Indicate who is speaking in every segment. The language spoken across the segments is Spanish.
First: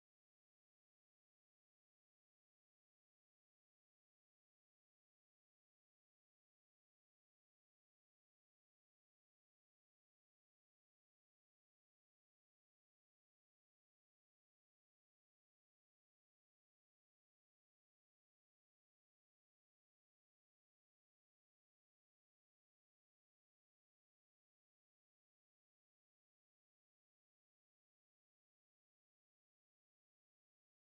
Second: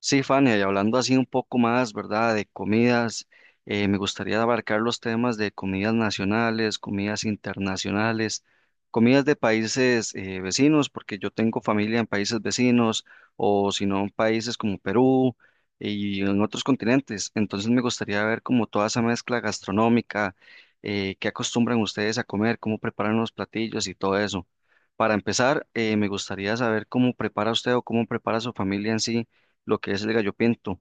Speaker 1: Sí, Fania, y hablando así un poco más, ¿verdad? De comidas, me gustaría abarcar los temas de comidas nacionales, comidas internacionales, comidas de países vecinos, porque yo tengo familia en países vecinos o si no en países como Perú y en otros continentes. Entonces me gustaría ver como toda esa mezcla gastronómica, qué acostumbran ustedes a comer, cómo preparan los platillos y todo eso. Para empezar, me gustaría saber cómo prepara usted o cómo prepara su familia en sí lo que es el gallo pinto.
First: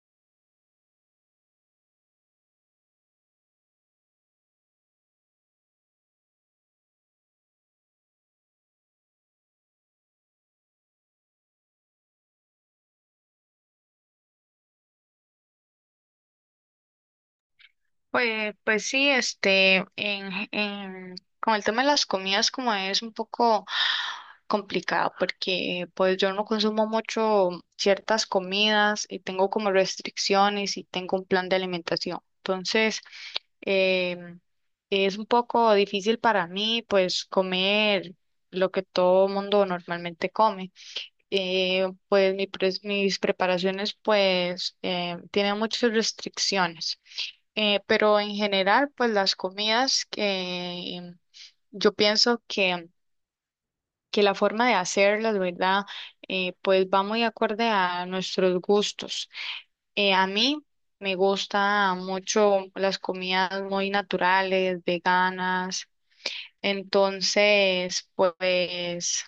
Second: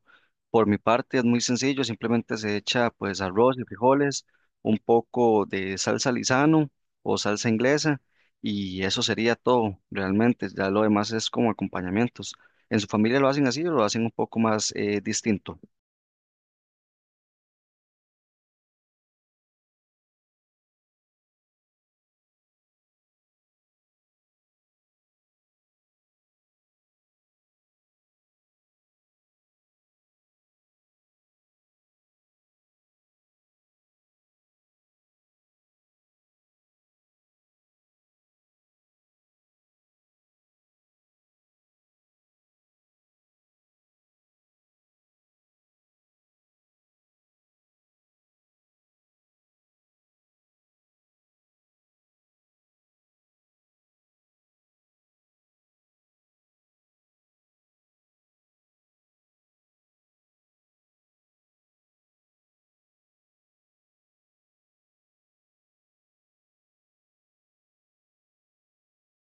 Speaker 1: Por mi parte es muy sencillo, simplemente se echa pues arroz y frijoles, un poco de salsa Lizano o salsa inglesa y eso sería todo realmente, ya lo demás es como acompañamientos. ¿En su familia lo hacen así o lo hacen un poco más distinto?
Speaker 2: Pues sí, con el tema de las comidas como es un poco complicado porque pues yo no consumo mucho ciertas comidas y tengo como restricciones y tengo un plan de alimentación. Entonces, em, es un poco difícil para mí pues comer lo que todo mundo normalmente come. Pues mis preparaciones pues tienen muchas restricciones. Pero en general, pues las comidas que yo pienso que la forma de hacerlas, ¿verdad? Pues va muy acorde a nuestros gustos. A mí me gusta mucho las comidas muy naturales, veganas. Entonces, pues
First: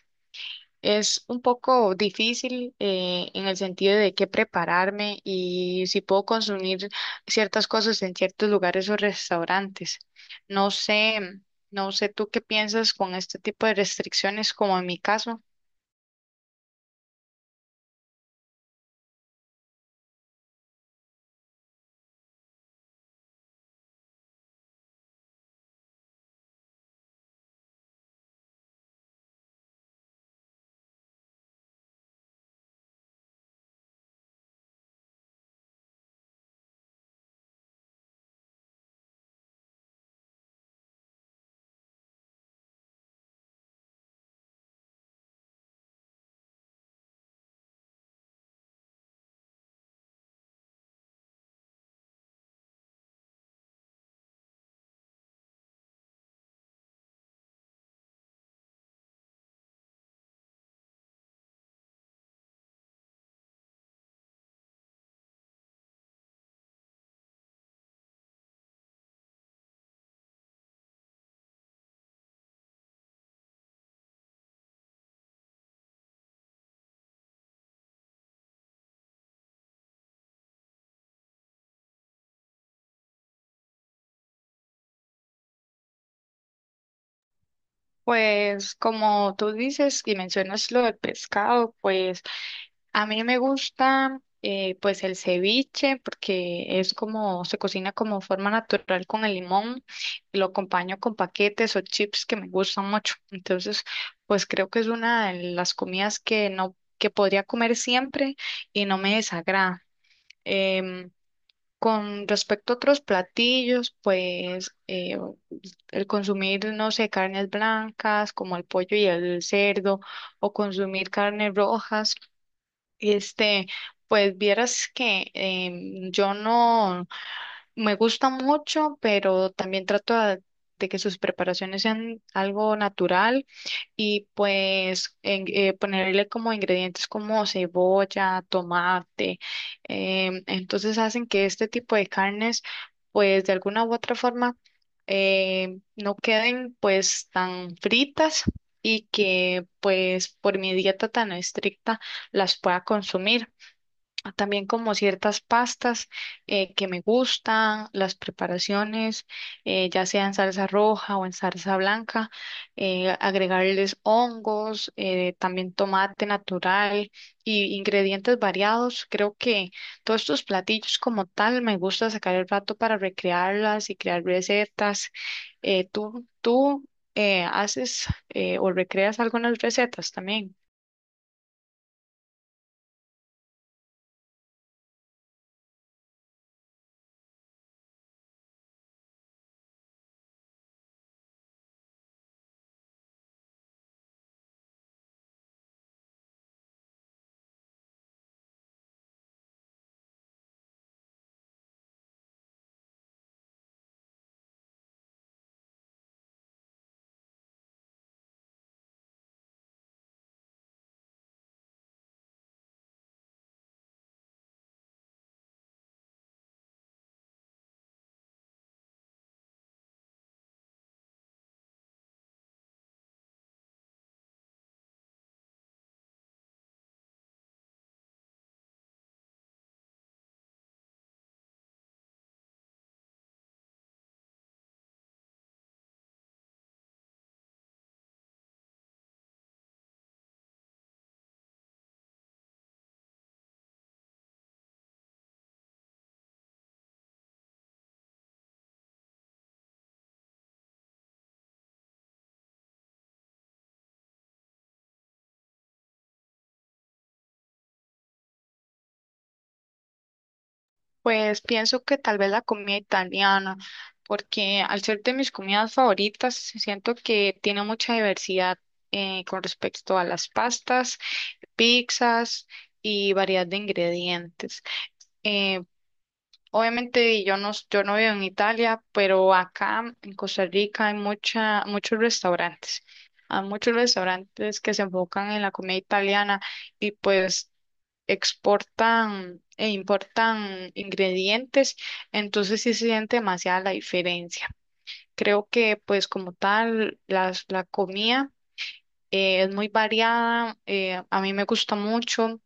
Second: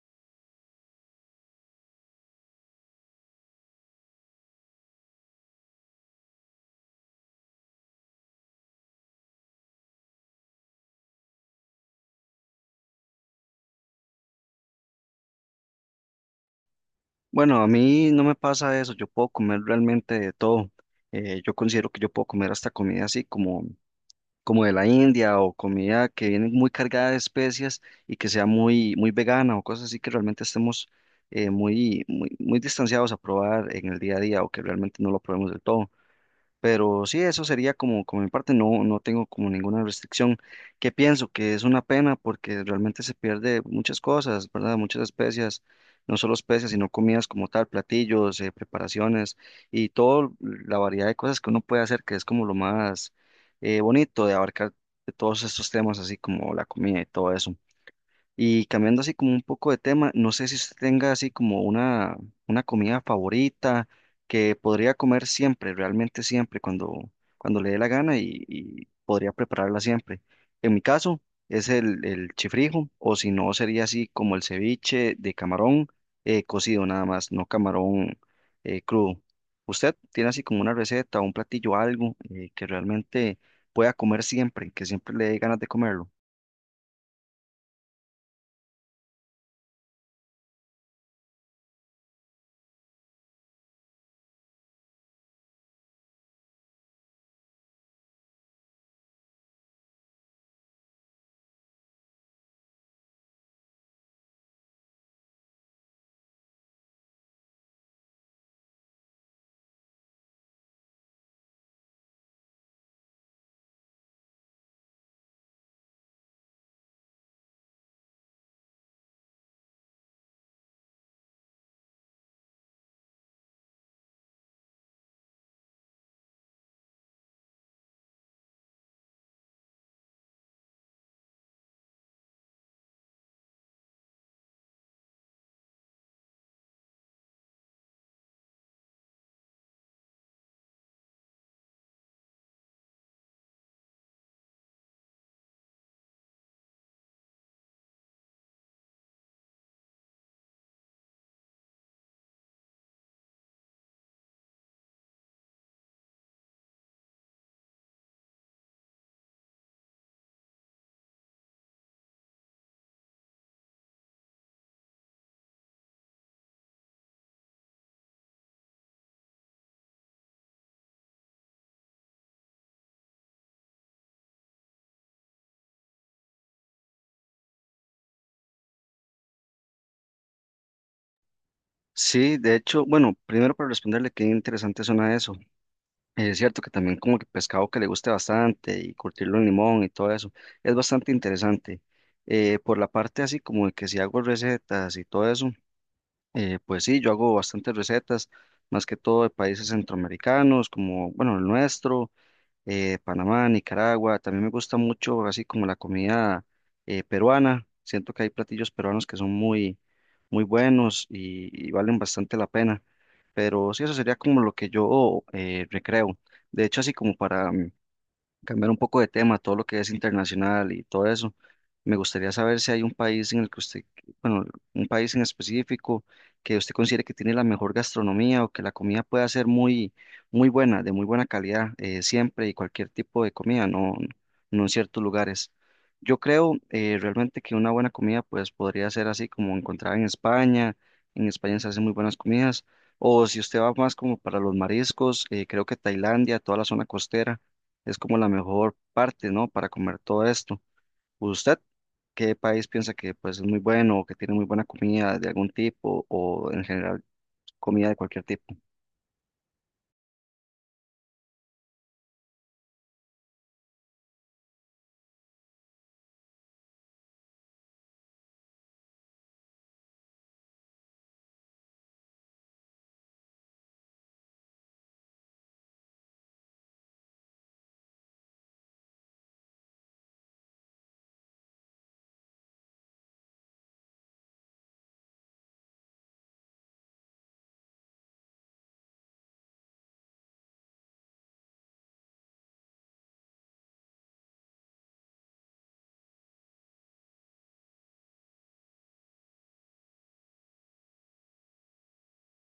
Speaker 2: es un poco difícil en el sentido de qué prepararme y si puedo consumir ciertas cosas en ciertos lugares o restaurantes. No sé, no sé tú qué piensas con este tipo de restricciones, como en mi caso.
Speaker 1: Bueno, a mí no me pasa eso, yo puedo comer realmente de todo. Yo considero que yo puedo comer hasta comida así como como de la India o comida que viene muy cargada de especias y que sea muy, muy vegana o cosas así que realmente estemos muy, muy, muy distanciados a probar en el día a día o que realmente no lo probemos del todo. Pero sí, eso sería como, como mi parte, no, no tengo como ninguna restricción que pienso que es una pena porque realmente se pierde muchas cosas, ¿verdad? Muchas especies, no solo especies, sino comidas como tal, platillos, preparaciones y toda la variedad de cosas que uno puede hacer, que es como lo más bonito de abarcar de todos estos temas, así como la comida y todo eso. Y cambiando así como un poco de tema, no sé si usted tenga así como una comida favorita que podría comer siempre, realmente siempre, cuando, cuando le dé la gana y podría prepararla siempre. En mi caso es el chifrijo, o si no sería así como el ceviche de camarón cocido nada más, no camarón crudo. ¿Usted tiene así como una receta, un platillo, algo que realmente pueda comer siempre, que siempre le dé ganas de comerlo?
Speaker 2: Pues como tú dices y mencionas lo del pescado, pues a mí me gusta pues el ceviche porque es como se cocina como forma natural con el limón y lo acompaño con paquetes o chips que me gustan mucho. Entonces, pues creo que es una de las comidas que no que podría comer siempre y no me desagrada. Em, con respecto a otros platillos, pues el consumir, no sé, carnes blancas como el pollo y el cerdo o consumir carnes rojas, este, pues vieras que yo no me gusta mucho, pero también trato de que sus preparaciones sean algo natural y pues ponerle como ingredientes como cebolla, tomate. Entonces hacen que este tipo de carnes pues de alguna u otra forma no queden pues tan fritas y que pues por mi dieta tan estricta las pueda consumir. También como ciertas pastas que me gustan, las preparaciones, ya sea en salsa roja o en salsa blanca, agregarles hongos, también tomate natural y ingredientes variados. Creo que todos estos platillos como tal me gusta sacar el rato para recrearlas y crear recetas. ¿Tú haces o recreas algunas recetas también?
Speaker 1: Sí, de hecho, bueno, primero para responderle qué interesante suena eso. Es cierto que también como que pescado que le guste bastante y curtirlo en limón y todo eso, es bastante interesante. Por la parte así como de que si hago recetas y todo eso, pues sí, yo hago bastantes recetas, más que todo de países centroamericanos, como, bueno, el nuestro Panamá, Nicaragua. También me gusta mucho así como la comida peruana. Siento que hay platillos peruanos que son muy, muy buenos y valen bastante la pena. Pero sí, eso sería como lo que yo recreo. De hecho, así como para cambiar un poco de tema, todo lo que es internacional y todo eso, me gustaría saber si hay un país en el que usted un país en específico que usted considere que tiene la mejor gastronomía o que la comida pueda ser muy, muy buena, de muy buena calidad, siempre y cualquier tipo de comida, no, no en ciertos lugares. Yo creo realmente que una buena comida pues podría ser así como encontrada en España se hacen muy buenas comidas, o si usted va más como para los mariscos, creo que Tailandia, toda la zona costera, es como la mejor parte, ¿no? Para comer todo esto. ¿Usted qué país piensa que pues es muy bueno o que tiene muy buena comida de algún tipo o en general comida de cualquier tipo?
Speaker 2: Pues pienso que tal vez la comida italiana, porque al ser de mis comidas favoritas, siento que tiene mucha diversidad con respecto a las pastas, pizzas y variedad de ingredientes. Eh, Obviamente yo no vivo en Italia, pero acá en Costa Rica hay mucha, muchos restaurantes. Hay muchos restaurantes que se enfocan en la comida italiana y pues exportan e importan ingredientes, entonces sí se siente demasiada la diferencia. Creo que pues como tal la comida es muy variada, a mí me gusta mucho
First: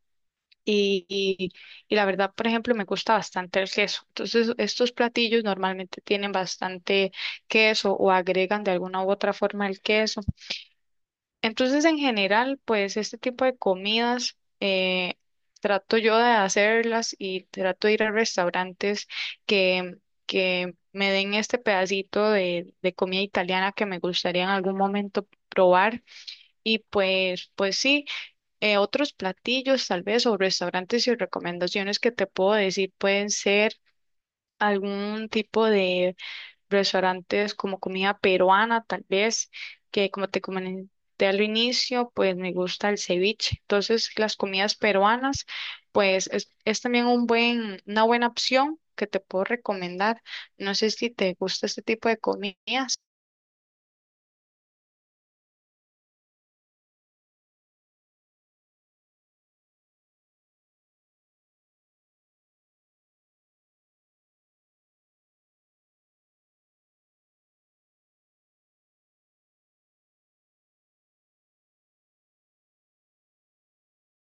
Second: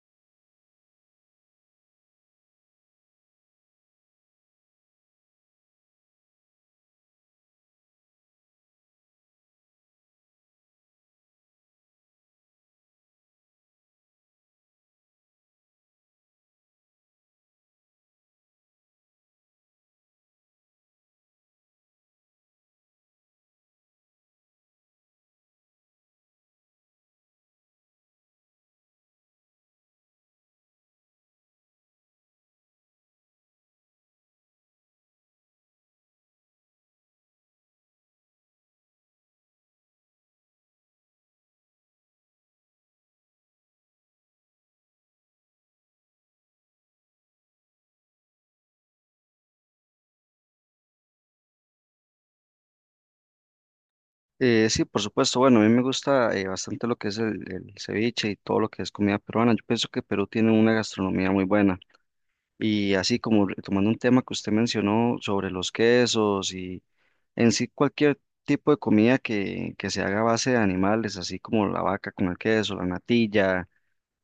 Speaker 2: y, y, y la verdad, por ejemplo, me gusta bastante el queso. Entonces estos platillos normalmente tienen bastante queso o agregan de alguna u otra forma el queso. Entonces, en general, pues este tipo de comidas trato yo de hacerlas y trato de ir a restaurantes que, que me den este pedacito de comida italiana que me gustaría en algún momento probar. Y pues sí, otros platillos tal vez o restaurantes y recomendaciones que te puedo decir pueden ser algún tipo de restaurantes como comida peruana, tal vez, que como te comenté al inicio, pues me gusta el ceviche. Entonces, las comidas peruanas, pues es también una buena opción que te puedo recomendar. No sé si te gusta este tipo de comidas.
Speaker 1: Sí, por supuesto, bueno, a mí me gusta bastante lo que es el ceviche y todo lo que es comida peruana. Yo pienso que Perú tiene una gastronomía muy buena. Y así como retomando un tema que usted mencionó sobre los quesos y en sí cualquier tipo de comida que se haga a base de animales, así como la vaca con el queso, la natilla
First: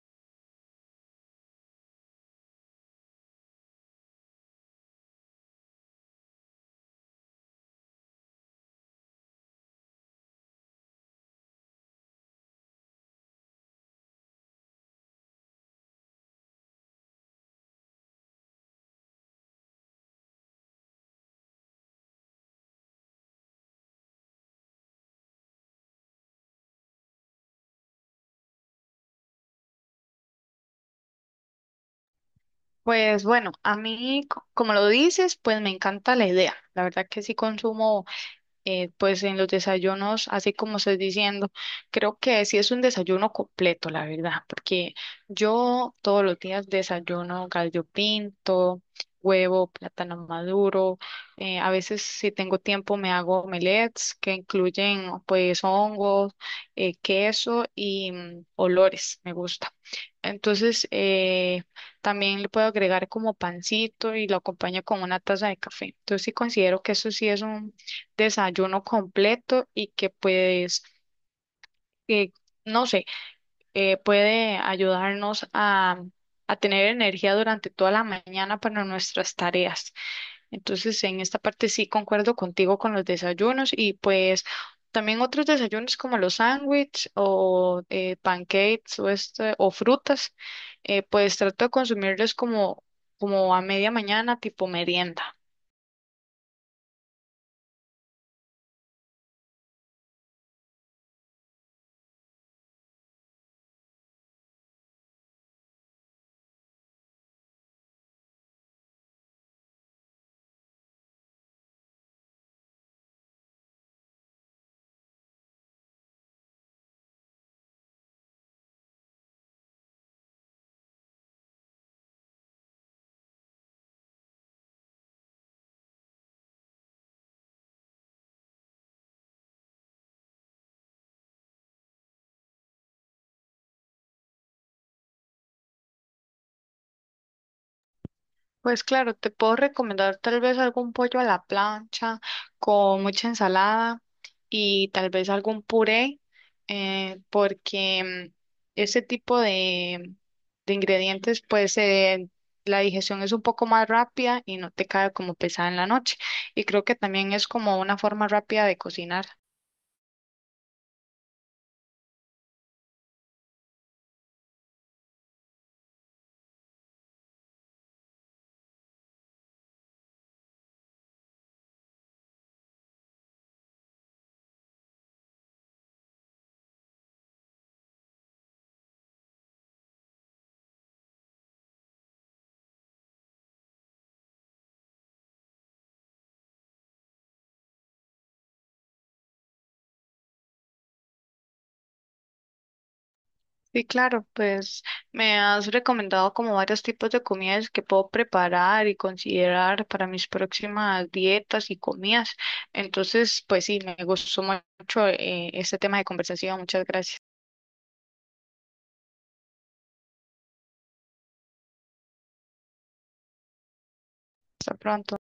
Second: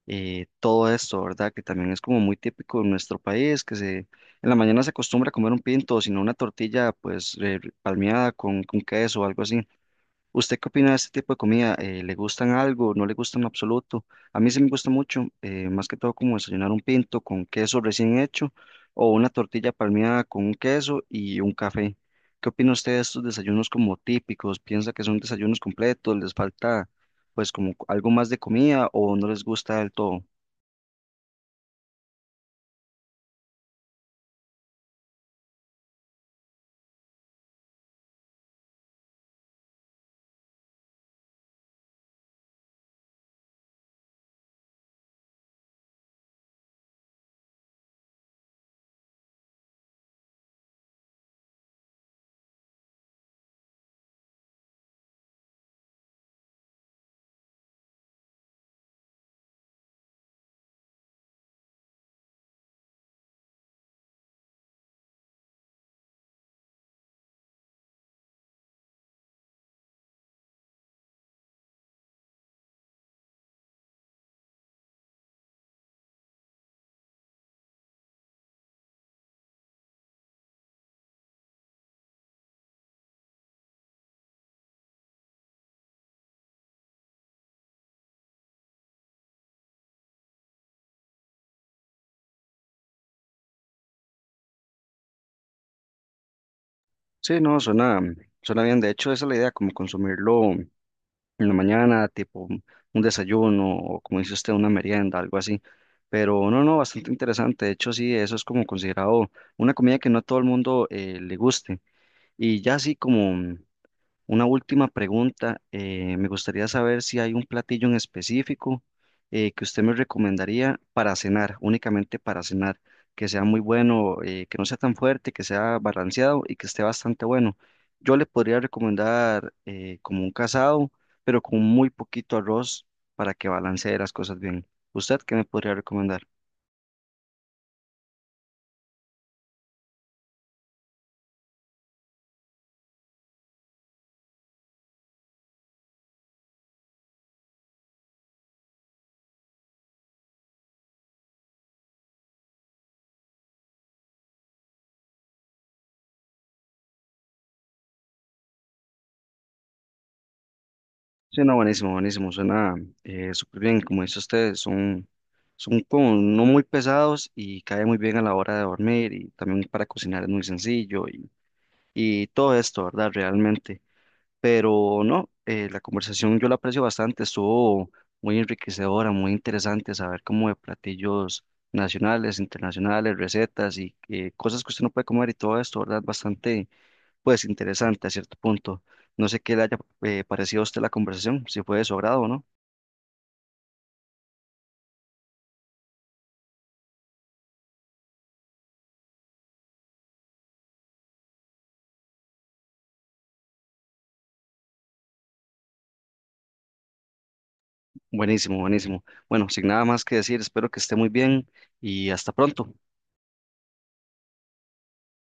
Speaker 1: todo esto, ¿verdad? Que también es como muy típico en nuestro país, que se, en la mañana se acostumbra a comer un pinto, sino una tortilla pues palmeada con queso o algo así. ¿Usted qué opina de este tipo de comida? ¿Le gustan algo? ¿No le gustan en absoluto? A mí sí me gusta mucho, más que todo como desayunar un pinto con queso recién hecho o una tortilla palmeada con un queso y un café. ¿Qué opina usted de estos desayunos como típicos? ¿Piensa que son desayunos completos? ¿Les falta pues como algo más de comida o no les gusta del todo?
Speaker 2: Pues bueno, a mí, como lo dices, pues me encanta la idea. La verdad que sí consumo pues en los desayunos, así como estás diciendo, creo que sí es un desayuno completo, la verdad, porque yo todos los días desayuno gallo pinto, huevo, plátano maduro, a veces si tengo tiempo me hago omelets que incluyen pues hongos, queso y mm, olores, me gusta. Entonces, también le puedo agregar como pancito y lo acompaño con una taza de café. Entonces, sí considero que eso sí es un desayuno completo y que pues, eh, no sé, puede ayudarnos a tener energía durante toda la mañana para nuestras tareas. Entonces, en esta parte sí concuerdo contigo con los desayunos y pues también otros desayunos como los sándwiches o pancakes o o frutas, pues trato de consumirlos como a media mañana, tipo merienda.
Speaker 1: Sí, no, suena, suena bien. De hecho, esa es la idea, como consumirlo en la mañana, tipo un desayuno o como dice usted, una merienda, algo así. Pero no, no, bastante interesante. De hecho, sí, eso es como considerado una comida que no a todo el mundo le guste. Y ya así como, una última pregunta. Me gustaría saber si hay un platillo en específico que usted me recomendaría para cenar, únicamente para cenar, que sea muy bueno, que no sea tan fuerte, que sea balanceado y que esté bastante bueno. Yo le podría recomendar como un casado, pero con muy poquito arroz para que balancee las cosas bien. ¿Usted qué me podría recomendar?
Speaker 2: Pues claro, te puedo recomendar tal vez algún pollo a la plancha con mucha ensalada y tal vez algún puré, porque ese tipo de ingredientes, pues la digestión es un poco más rápida y no te cae como pesada en la noche. Y creo que también es como una forma rápida de cocinar.
Speaker 1: Sí, no, buenísimo, buenísimo, suena súper bien, como dice usted, son, son como no muy pesados y cae muy bien a la hora de dormir y también para cocinar es muy sencillo y todo esto, ¿verdad? Realmente, pero no, la conversación yo la aprecio bastante, estuvo muy enriquecedora, muy interesante saber como de platillos nacionales, internacionales, recetas y cosas que usted no puede comer y todo esto, ¿verdad? Bastante pues interesante a cierto punto. No sé qué le haya parecido a usted la conversación, si fue de su agrado o no.
Speaker 2: Sí, claro, pues me has recomendado como varios tipos de comidas que puedo preparar y considerar para mis próximas dietas y comidas. Entonces, pues sí, me gustó mucho este tema de conversación. Muchas gracias.
Speaker 1: Buenísimo, buenísimo. Bueno, sin nada más que decir, espero que esté muy bien y hasta pronto.
Speaker 2: Hasta pronto.